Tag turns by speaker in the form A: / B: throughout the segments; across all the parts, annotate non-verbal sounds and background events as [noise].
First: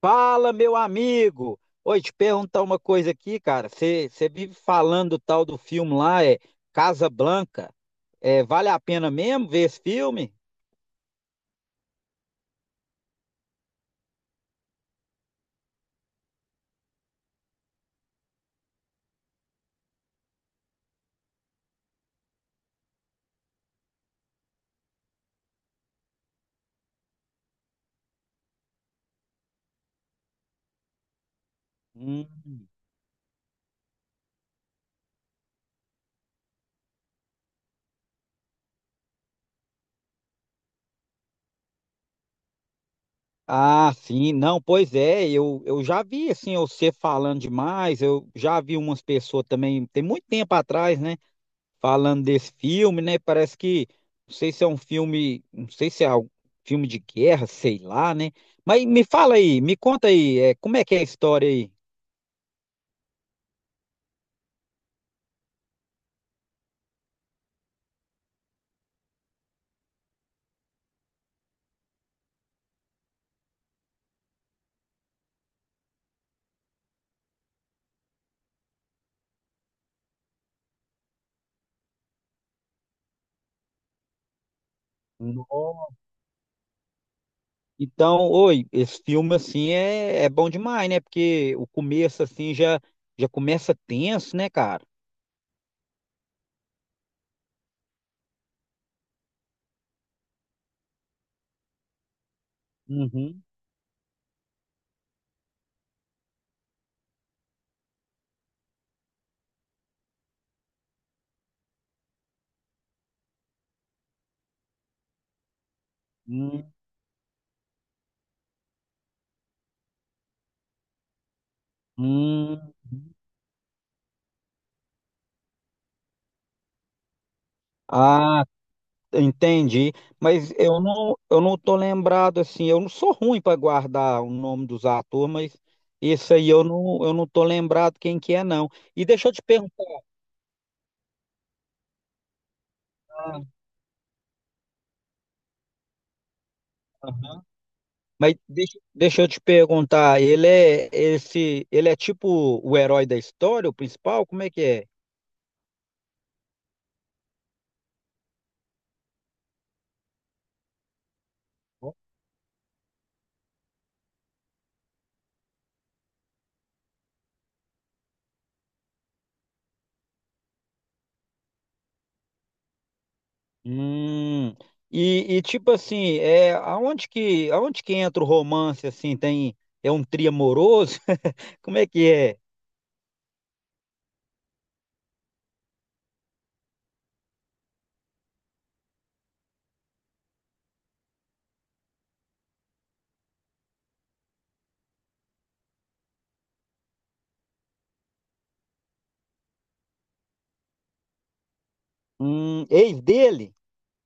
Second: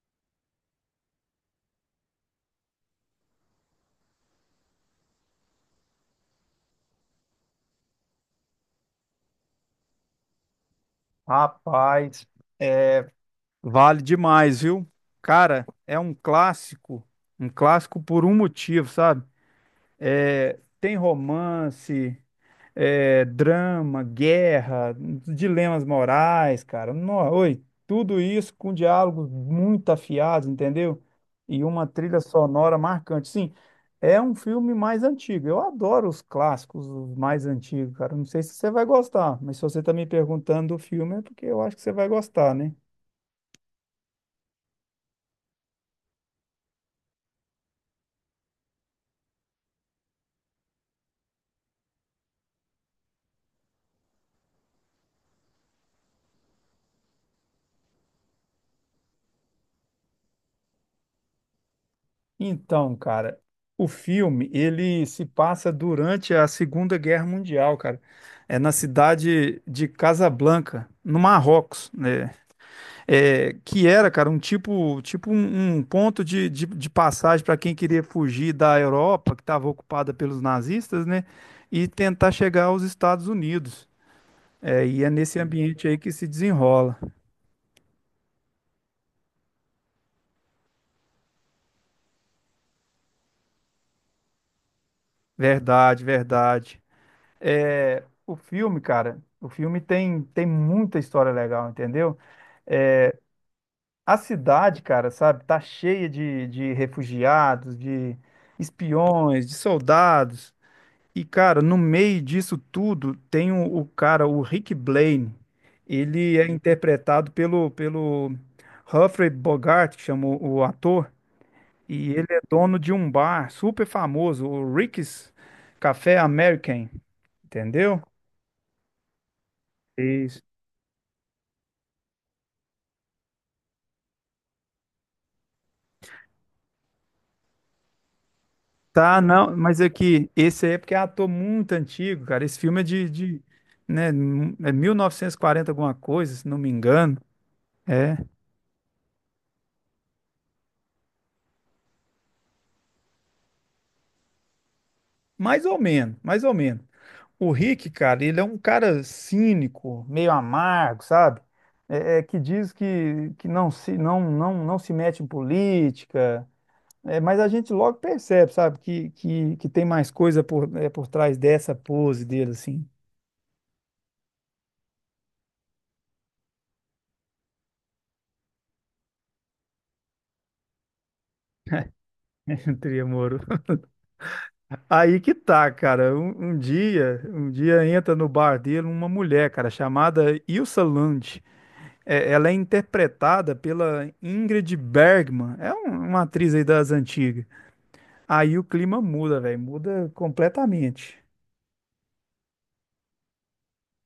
A: Fala, meu amigo! Oi, te perguntar uma coisa aqui, cara. Você vive falando do tal do filme lá, é Casa Blanca. É, vale a pena mesmo ver esse filme?
B: Rapaz, vale demais, viu? Cara, é um clássico por um motivo, sabe? É, tem romance, é, drama, guerra, dilemas morais, cara. Tudo isso com diálogos muito afiados, entendeu? E uma trilha
A: Hum.
B: sonora marcante. Sim, é um filme mais antigo. Eu adoro os clássicos, os mais antigos, cara. Não sei se você vai gostar, mas se você tá me perguntando do filme é porque eu acho que você vai gostar, né?
A: Ah, sim, não, pois é, eu já vi assim, você falando demais, eu já vi umas pessoas também, tem muito tempo atrás, né, falando desse filme, né, parece que, não sei se é um filme, não sei se é um filme de guerra, sei lá, né, mas me fala aí, me conta aí, é, como é que é a história aí?
B: Então, cara, o filme ele se passa durante a Segunda Guerra Mundial, cara. É na cidade de Casablanca, no Marrocos, né? É, que era, cara, um tipo, tipo um, um ponto de passagem para quem queria fugir da Europa, que estava ocupada pelos nazistas, né? E tentar chegar aos Estados Unidos. É, e é nesse ambiente
A: Nossa.
B: aí que se desenrola.
A: Então, oi, esse filme assim é bom demais, né? Porque o começo assim já começa tenso, né, cara?
B: Verdade, verdade. É, o filme, cara, o filme tem muita história legal, entendeu?
A: Uhum.
B: A cidade, cara, sabe, tá cheia de refugiados, de espiões, de soldados. E, cara, no meio disso tudo tem o cara, o Rick Blaine. Ele é
A: Hum,
B: interpretado pelo Humphrey Bogart, que chama o ator. E ele é
A: hum.
B: dono de um bar super famoso, o Rick's Café American, entendeu?
A: Ah, entendi.
B: Isso.
A: Mas eu não tô lembrado assim, eu não sou ruim para guardar o nome dos atores, mas esse aí eu não tô lembrado quem que é não. E
B: Tá,
A: deixa eu te
B: não, mas
A: perguntar.
B: é que esse aí é porque é ator muito antigo, cara. Esse filme é né, é 1940 alguma coisa, se não me engano. É,
A: Mas deixa eu te perguntar, ele é esse, ele é tipo o herói da história, o principal? Como é que é?
B: mais ou menos, mais ou menos. O Rick, cara, ele é um cara cínico, meio amargo, sabe? É, é que diz que, que não se mete em política. É, mas a gente logo percebe, sabe, que tem mais coisa por, é, por trás dessa pose dele, assim,
A: Hum, e tipo assim, é aonde que entra o romance assim? Tem é um trio amoroso? [laughs] Como é que é?
B: [laughs] entre amor. Aí que tá, cara. Um, um dia entra no bar dele uma mulher, cara, chamada Ilsa Lund. É, ela é interpretada pela Ingrid Bergman. É uma atriz aí das antigas. Aí o clima muda, velho. Muda completamente.
A: Ex dele?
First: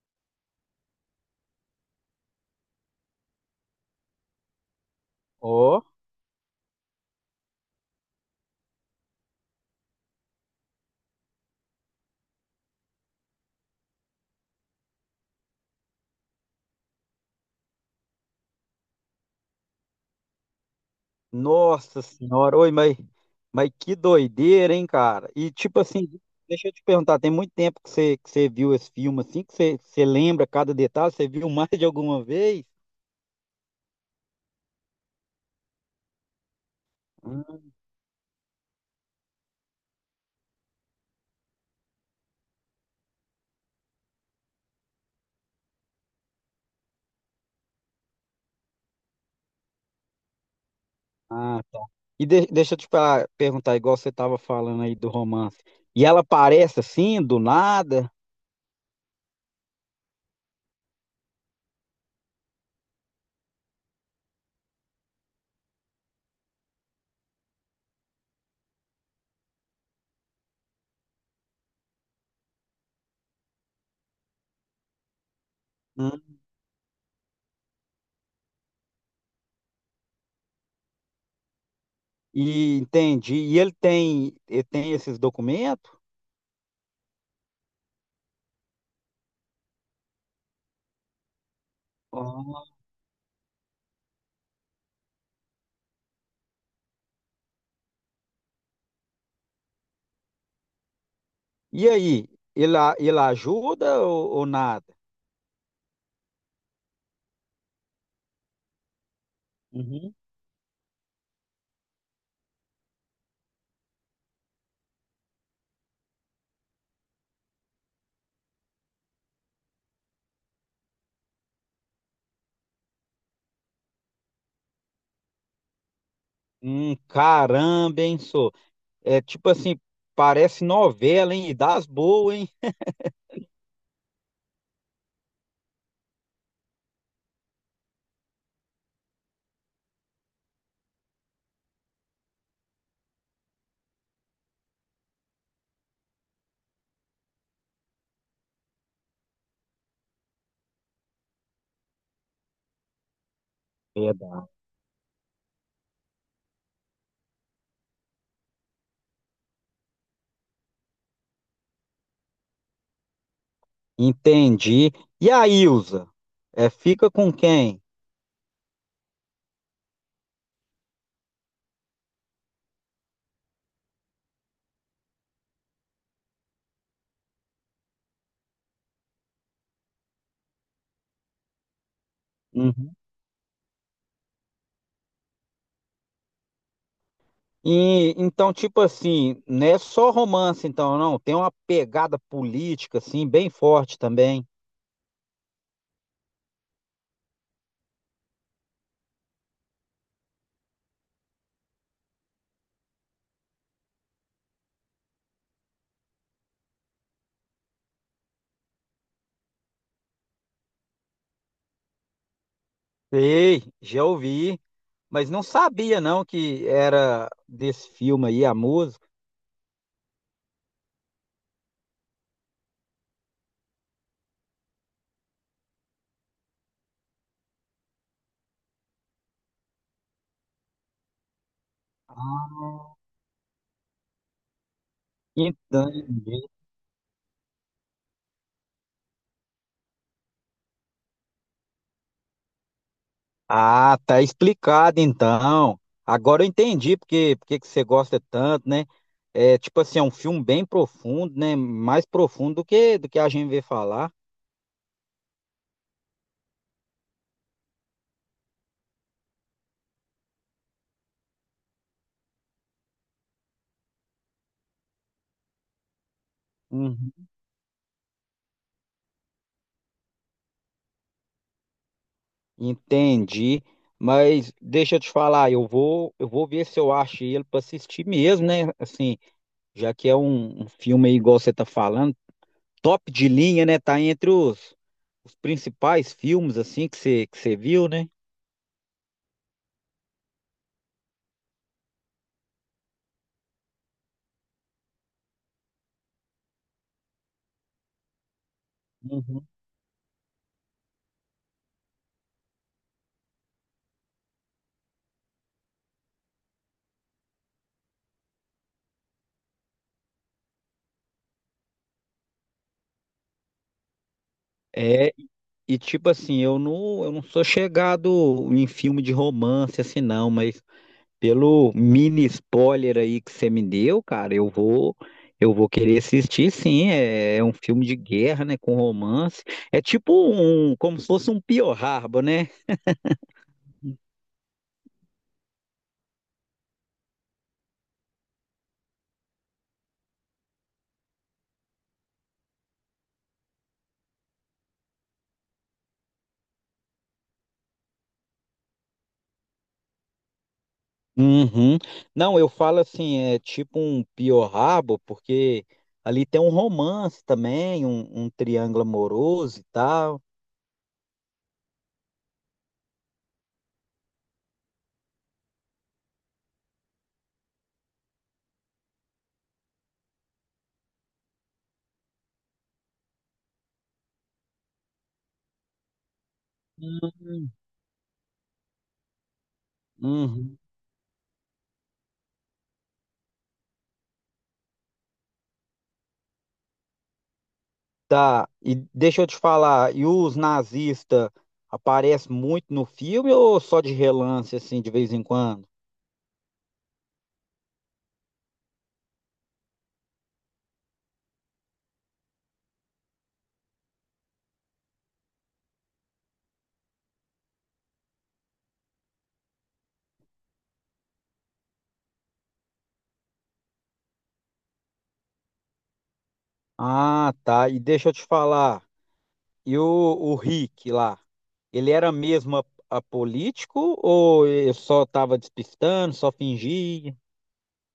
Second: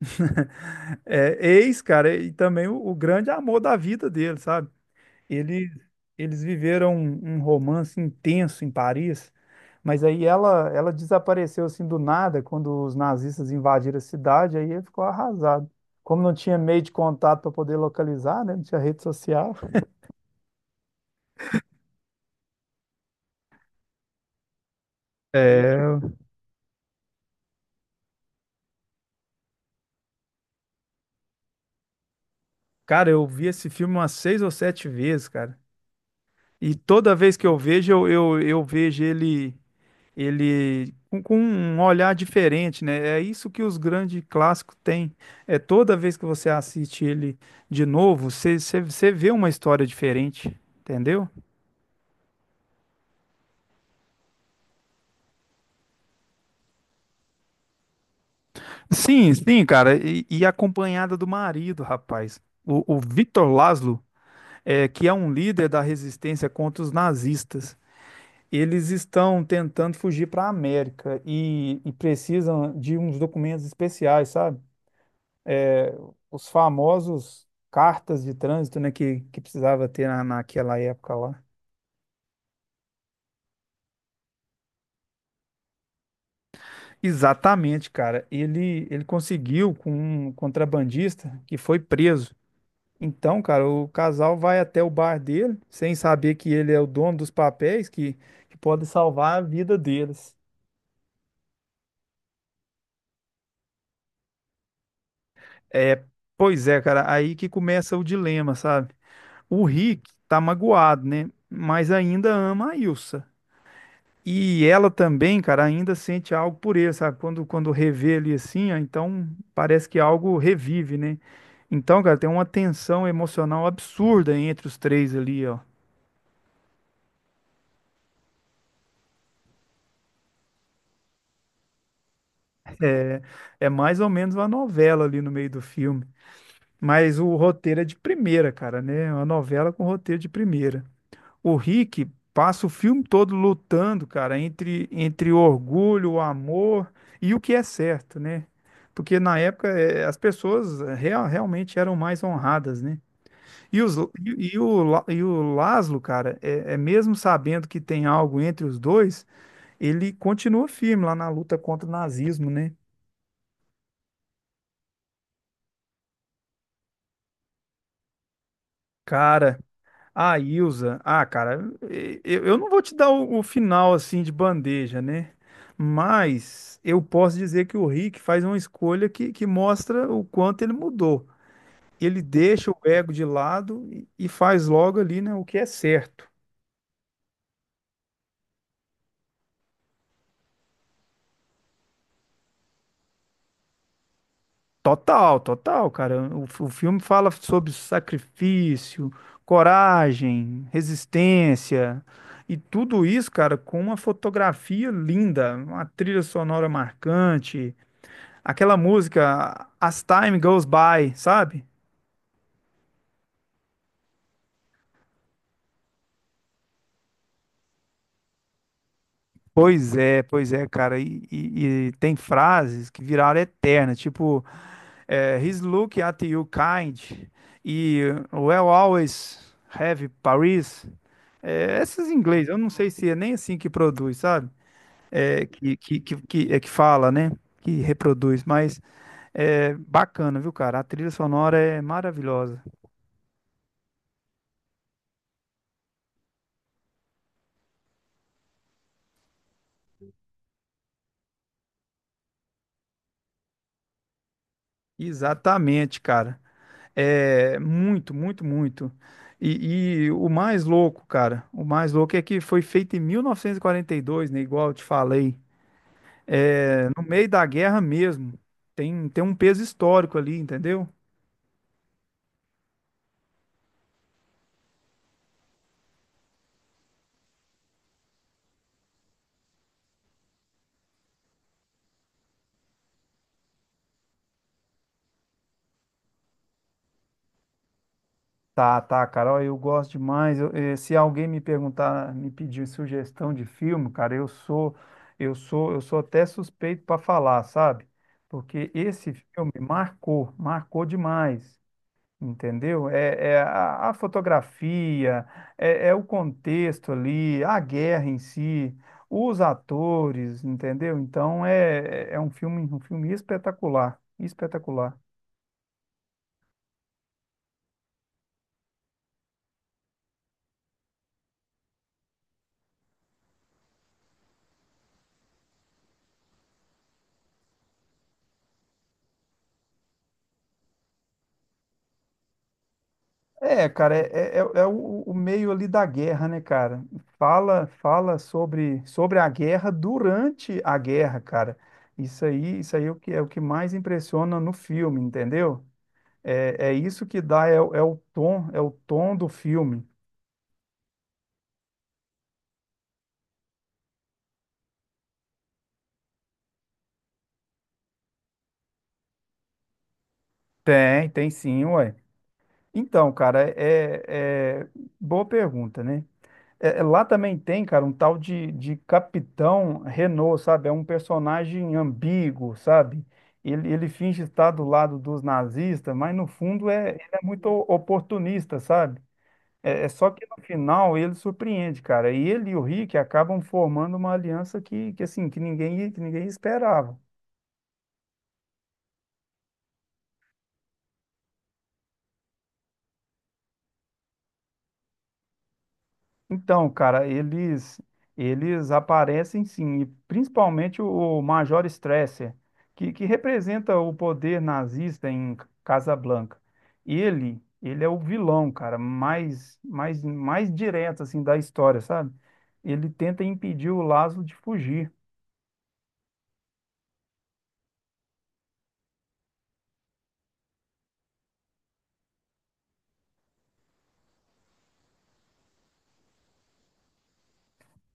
B: [laughs] É, ex, cara, e também o grande amor da vida dele, sabe? Eles,
A: Ó,
B: eles viveram um, um romance intenso em Paris, mas aí ela desapareceu assim do nada quando os nazistas invadiram a cidade, aí ele ficou arrasado. Como não tinha meio de contato para poder localizar, né? Não tinha rede social.
A: nossa senhora, oi, mas que doideira, hein, cara? E tipo
B: É,
A: assim, deixa eu te perguntar, tem muito tempo que você viu esse filme assim, que você, você lembra cada detalhe, você viu [laughs] mais de alguma vez?
B: cara, eu vi esse filme umas seis ou sete vezes, cara. E toda vez que eu
A: Hum.
B: vejo, eu vejo ele ele com um olhar diferente, né? É isso que os grandes clássicos têm. É toda vez que você assiste ele de novo, você vê uma história diferente, entendeu?
A: Ah, tá. E deixa eu te perguntar, igual você estava falando aí do romance. E ela aparece assim, do nada?
B: Sim, sim, cara. E acompanhada do marido, rapaz. O Victor Laszlo, é, que é um líder da resistência contra os nazistas. Eles estão tentando fugir para a América e precisam de uns documentos especiais, sabe? É,
A: Hum.
B: os famosos cartas de trânsito, né, que precisava ter na, naquela época lá.
A: E entendi. E ele tem esses documentos?
B: Exatamente, cara. Ele conseguiu com um contrabandista que foi preso.
A: Ah.
B: Então, cara, o casal vai até o bar dele, sem saber que ele é o dono dos papéis que pode salvar a vida deles.
A: E aí, ele, ele ajuda ou nada?
B: É, pois é, cara, aí que começa o dilema, sabe? O Rick
A: Uhum.
B: tá magoado, né? Mas ainda ama a Ilsa. E ela também, cara, ainda sente algo por ele, sabe? Quando revê ele assim, ó, então parece que algo revive, né? Então, cara, tem uma tensão emocional absurda entre os três ali, ó.
A: Caramba, hein, sou. É tipo assim, parece novela, hein? E das boas, hein?
B: É mais ou menos uma novela ali no meio do filme. Mas o roteiro é de primeira, cara, né? Uma novela com roteiro de primeira. O Rick passa o filme todo lutando, cara, entre o orgulho, o amor e o que é certo, né? Porque na época as pessoas realmente eram mais honradas, né? E, os,
A: Verdade.
B: e, e o Laszlo, cara, é, é mesmo sabendo que tem algo entre os dois, ele continua firme lá na luta contra o nazismo, né?
A: Entendi. E a Ilza? É, fica com quem?
B: Cara, a Ilza, ah, cara, eu não vou te dar o final assim de bandeja, né? Mas eu posso dizer que o Rick faz uma escolha que mostra o quanto ele mudou. Ele deixa o ego de lado e faz logo ali, né, o que é certo.
A: E então, tipo assim, não é só romance, então, não. Tem uma pegada política, assim, bem forte também.
B: Total, total, cara. O filme fala sobre sacrifício, coragem, resistência e tudo isso, cara, com uma fotografia linda, uma trilha sonora marcante. Aquela música As Time Goes By, sabe?
A: Sei, já ouvi, mas não sabia, não, que era desse filme aí a música.
B: Pois é, cara. E tem frases que viraram eternas, tipo, é, He's looking at you kind e We'll always have Paris. É, essas em inglês, eu não sei
A: Ah,
B: se é nem assim que produz, sabe? É,
A: entendi.
B: é que fala, né? Que reproduz, mas é bacana, viu, cara? A trilha sonora é maravilhosa.
A: Ah, tá explicado, então. Agora eu entendi porque, porque que você gosta tanto, né? É, tipo assim, é um filme bem profundo, né? Mais profundo do que a gente vê falar.
B: Exatamente, cara. É, muito, muito, muito. E o mais louco, cara, o mais louco é que foi feito em 1942, né? Igual eu te falei. É, no
A: Uhum.
B: meio da guerra mesmo. Tem, tem um peso histórico ali, entendeu?
A: Entendi, mas deixa eu te falar, eu vou ver se eu acho ele para assistir mesmo, né? Assim, já que é um, um filme aí, igual você tá falando, top de linha, né? Tá entre os principais filmes assim que você viu, né?
B: Tá, tá, cara. Ó, eu gosto demais. Se alguém me perguntar, me pedir sugestão de filme, cara, eu sou até suspeito para falar, sabe? Porque esse
A: Uhum.
B: filme marcou, marcou demais. Entendeu? É, é a fotografia, é, é o contexto ali, a guerra em si, os atores, entendeu? Então é, é um filme espetacular, espetacular.
A: É, e tipo assim, eu não sou chegado em filme de romance assim não, mas pelo mini spoiler aí que você me deu, cara, eu vou querer assistir, sim. É, é um filme de guerra, né, com romance. É tipo um, como se fosse um Pearl Harbor, né?
B: É, cara, é, é, é o meio ali da guerra, né, cara? Fala, fala sobre, sobre a guerra durante a guerra, cara. Isso aí é o que mais impressiona no filme, entendeu? É, é isso que dá, é, é o tom do filme.
A: Uhum. Não, eu falo assim, é tipo um Pearl Harbor, porque ali tem um romance também, um triângulo amoroso e tal.
B: Tem, tem sim, ué. Então, cara, boa pergunta, né? É, é, lá também tem, cara, um tal de Capitão Renault, sabe? É um personagem ambíguo, sabe? Ele finge estar do lado dos nazistas, mas no fundo é, ele é muito
A: Uhum.
B: oportunista, sabe? É, é só que no
A: Uhum.
B: final ele surpreende, cara. E ele e o Rick acabam formando uma aliança que assim, que ninguém esperava.
A: Tá, e deixa eu te falar, e os nazistas aparecem muito no filme ou só de relance, assim, de vez em quando?
B: Então, cara, eles aparecem sim, e principalmente o Major Stresser, que representa o poder nazista em Casablanca. Ele é o vilão, cara, mais direto assim da história, sabe? Ele tenta impedir o Laszlo de fugir.
A: Ah, tá, e deixa eu te falar, e o Rick lá, ele era mesmo apolítico ou ele só tava despistando, só fingia?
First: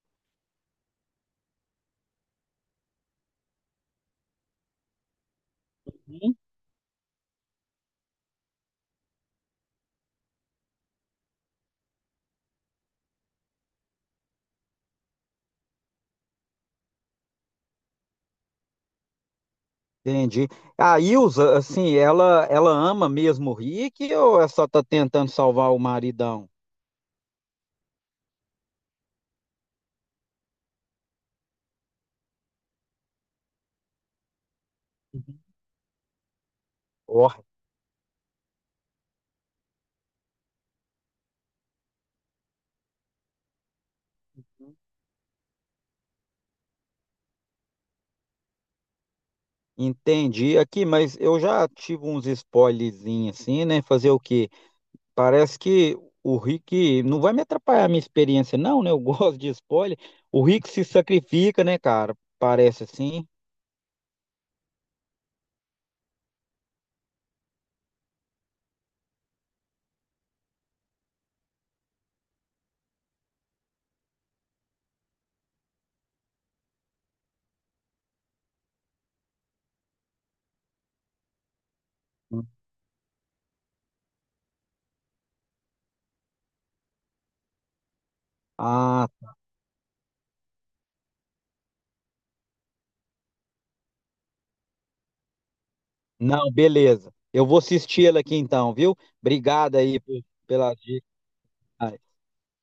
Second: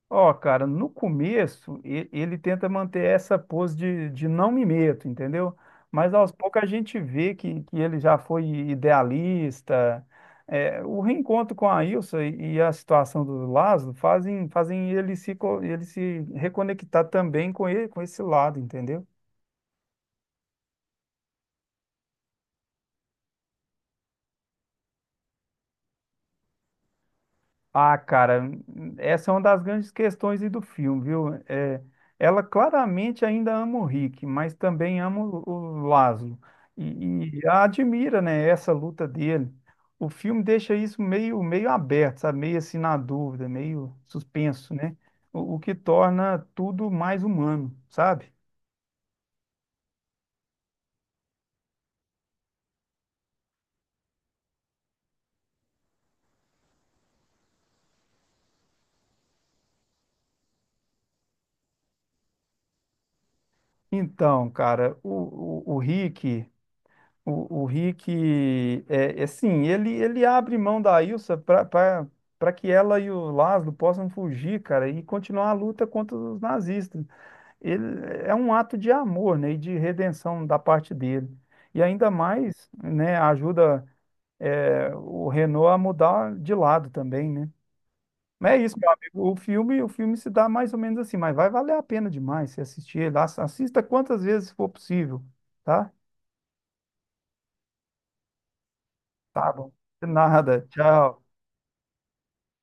B: Ó, cara, no começo ele tenta manter essa pose de não me meto, entendeu? Mas aos
A: Hum.
B: poucos a gente vê que ele já foi idealista. É, o reencontro com a Ilsa e a situação do Lázaro fazem, fazem ele se, ele se reconectar também com ele, com esse lado, entendeu?
A: Entendi. A Ilza, assim, ela ama mesmo o Rick ou ela só tá tentando salvar o maridão?
B: Ah, cara, essa é uma das grandes questões aí do filme, viu? É, ela claramente ainda ama o Rick, mas também ama o Lázaro
A: Ó.
B: e a admira, né, essa luta dele. O filme deixa isso meio, meio aberto, sabe? Meio assim na dúvida, meio suspenso, né? O que torna tudo mais humano, sabe?
A: Entendi aqui, mas eu já tive uns spoilerzinhos assim, né? Fazer o quê? Parece que o Rick não vai me atrapalhar a minha experiência, não, né? Eu [laughs] gosto de spoiler. O Rick se sacrifica, né, cara? Parece assim.
B: Então, cara, o Rick. O Rick, é, é assim, ele abre mão da Ilsa para para que ela e o Laszlo possam fugir, cara, e continuar a luta contra os nazistas. Ele, é um ato de amor, né, e de redenção da parte dele. E ainda mais, né, ajuda, é, o Renault a mudar de lado também, né? Mas é isso, meu
A: Ah,
B: amigo. O filme se dá mais ou menos assim, mas vai valer a pena demais se assistir ele. Assista quantas vezes for possível, tá?
A: não, beleza. Eu vou assistir ela aqui então, viu?
B: Tá bom.
A: Obrigado aí
B: De
A: por,
B: nada.
A: pelas dicas.
B: Tchau.